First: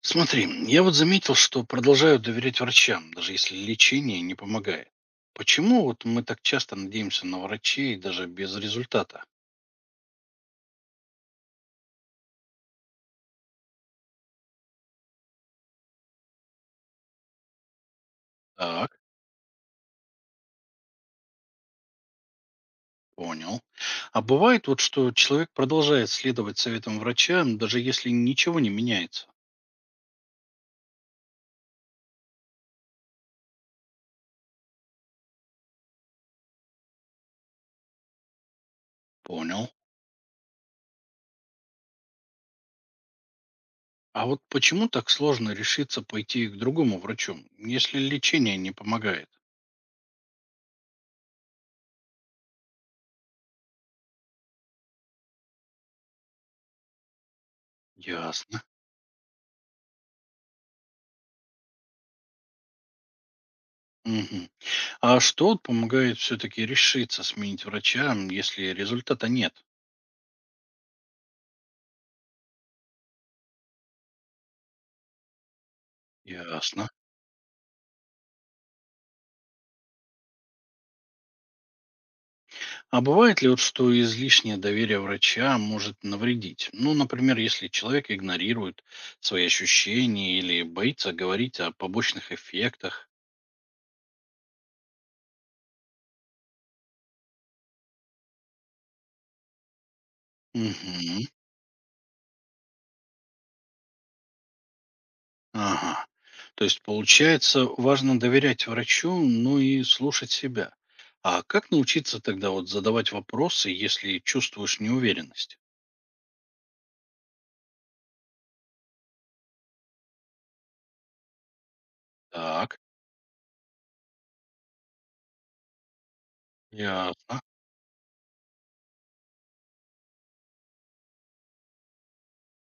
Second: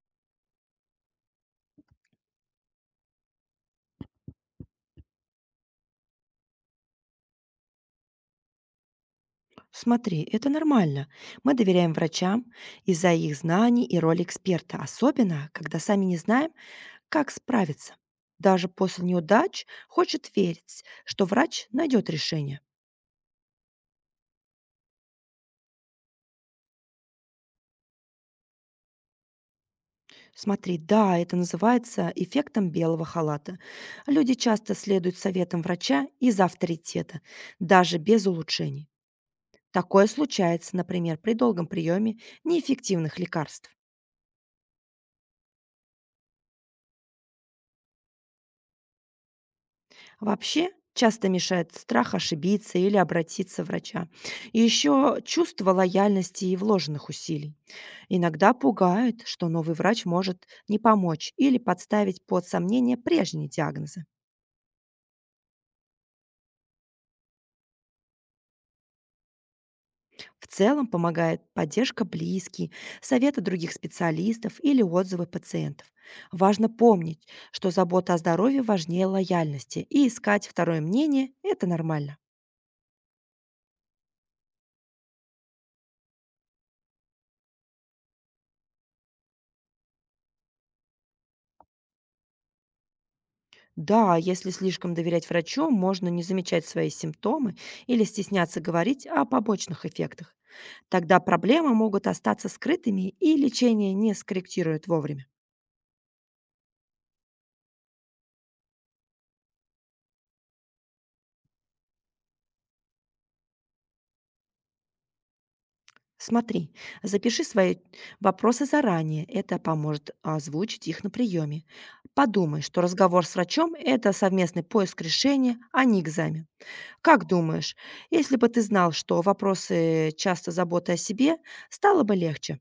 Смотри, я вот заметил, что продолжаю доверять врачам, даже если лечение не помогает. Почему вот мы так часто надеемся на врачей даже без результата? Смотри, это нормально. Мы доверяем врачам из-за их знаний и роли эксперта, особенно когда сами не знаем, как справиться. Даже Так, после неудач хочет верить, что врач найдет решение. понял. А бывает вот, что человек продолжает следовать советам врача, даже если ничего не меняется. Смотри, да, это называется эффектом белого халата. Люди часто следуют советам врача из авторитета, даже без улучшений. Понял. Такое случается, например, при долгом приеме неэффективных лекарств. А вот почему так сложно решиться пойти к другому врачу, если лечение не помогает? Вообще часто мешает страх ошибиться или обратиться врача. И еще чувство лояльности и вложенных усилий. Иногда Ясно. пугает, что новый врач может не помочь или подставить под сомнение прежние диагнозы. Мгм. А что вот помогает все-таки решиться сменить врача, если результата нет? В целом помогает поддержка близких, советы других специалистов или отзывы пациентов. Важно Ясно. помнить, что забота о здоровье важнее лояльности, и искать второе мнение – это нормально. А бывает ли вот, что излишнее доверие врача может навредить? Ну, например, если человек игнорирует свои ощущения или боится говорить о побочных эффектах. Да, если слишком доверять врачу, можно не замечать свои симптомы или стесняться говорить о побочных эффектах. Тогда Мгм. проблемы могут остаться скрытыми и лечение не скорректирует вовремя. Ага. То есть, получается, важно доверять врачу, ну и слушать себя. А как научиться тогда вот задавать вопросы, если чувствуешь неуверенность? Смотри, запиши свои вопросы заранее, это поможет озвучить их на приеме. Подумай, Так. что разговор с врачом – это совместный поиск решения, а не экзамен. Я Как думаешь, если бы ты знал, что вопросы часто заботы о себе, стало бы легче?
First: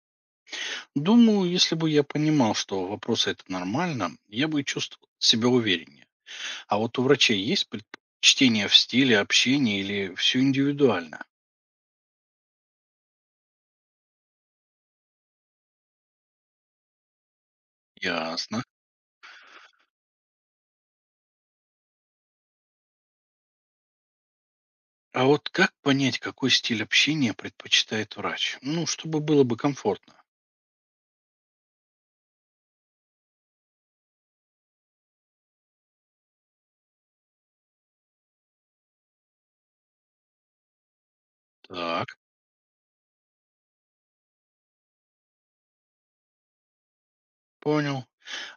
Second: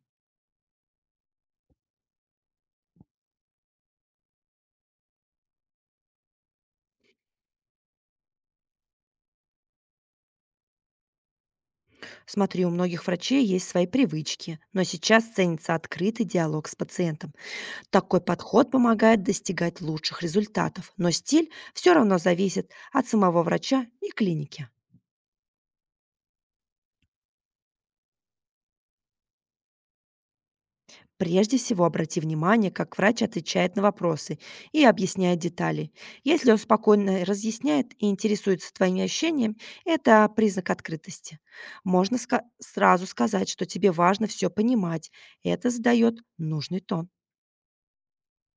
думаю, если бы я понимал, что вопросы это нормально, я бы чувствовал себя увереннее. А вот у врачей есть предпочтение в стиле общения или все индивидуально? Смотри, у многих врачей есть свои привычки, но сейчас ценится открытый диалог с пациентом. Такой Ясно. подход помогает достигать лучших результатов, но стиль все равно зависит от самого врача и клиники. А вот как понять, какой стиль общения предпочитает врач? Ну, чтобы было бы комфортно. Прежде всего, обрати внимание, как врач отвечает на вопросы и объясняет детали. Если он спокойно разъясняет и интересуется твоими ощущениями, это признак открытости. Так, Сразу сказать, что тебе важно все понимать. Это задает нужный тон. понял.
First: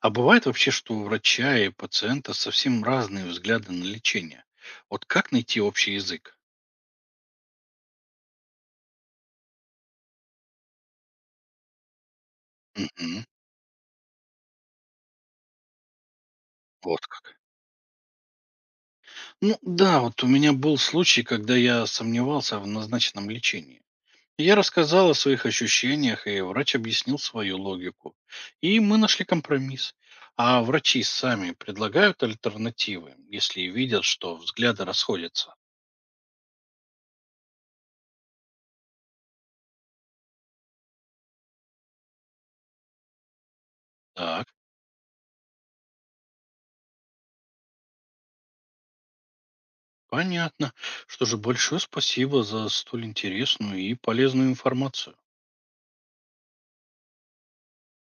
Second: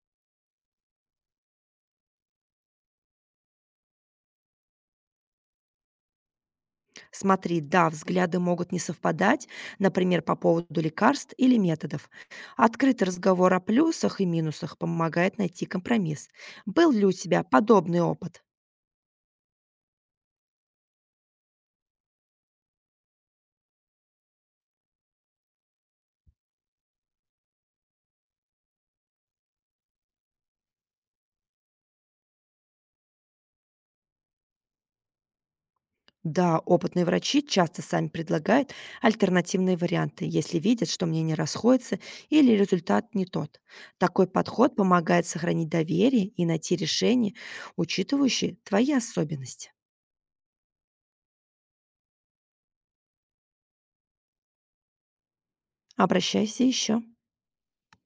А бывает вообще, что у врача и пациента совсем разные взгляды на лечение. Вот как найти общий язык? Смотри, да, взгляды могут не совпадать, например, по поводу лекарств или методов. Открытый Мгм. разговор о плюсах и минусах помогает найти компромисс. Был ли Вот у как. тебя подобный опыт? Ну да, вот у меня был случай, когда я сомневался в назначенном лечении. Я рассказал о своих ощущениях, и врач объяснил свою логику. И мы нашли компромисс. А врачи сами предлагают альтернативы, если видят, что взгляды расходятся. Да, опытные врачи часто сами предлагают альтернативные варианты, если видят, что мнение расходится или результат не тот. Такой Так, подход помогает сохранить доверие и найти решение, учитывающее твои особенности. понятно. Что же, большое спасибо за столь интересную и полезную информацию. Обращайся еще.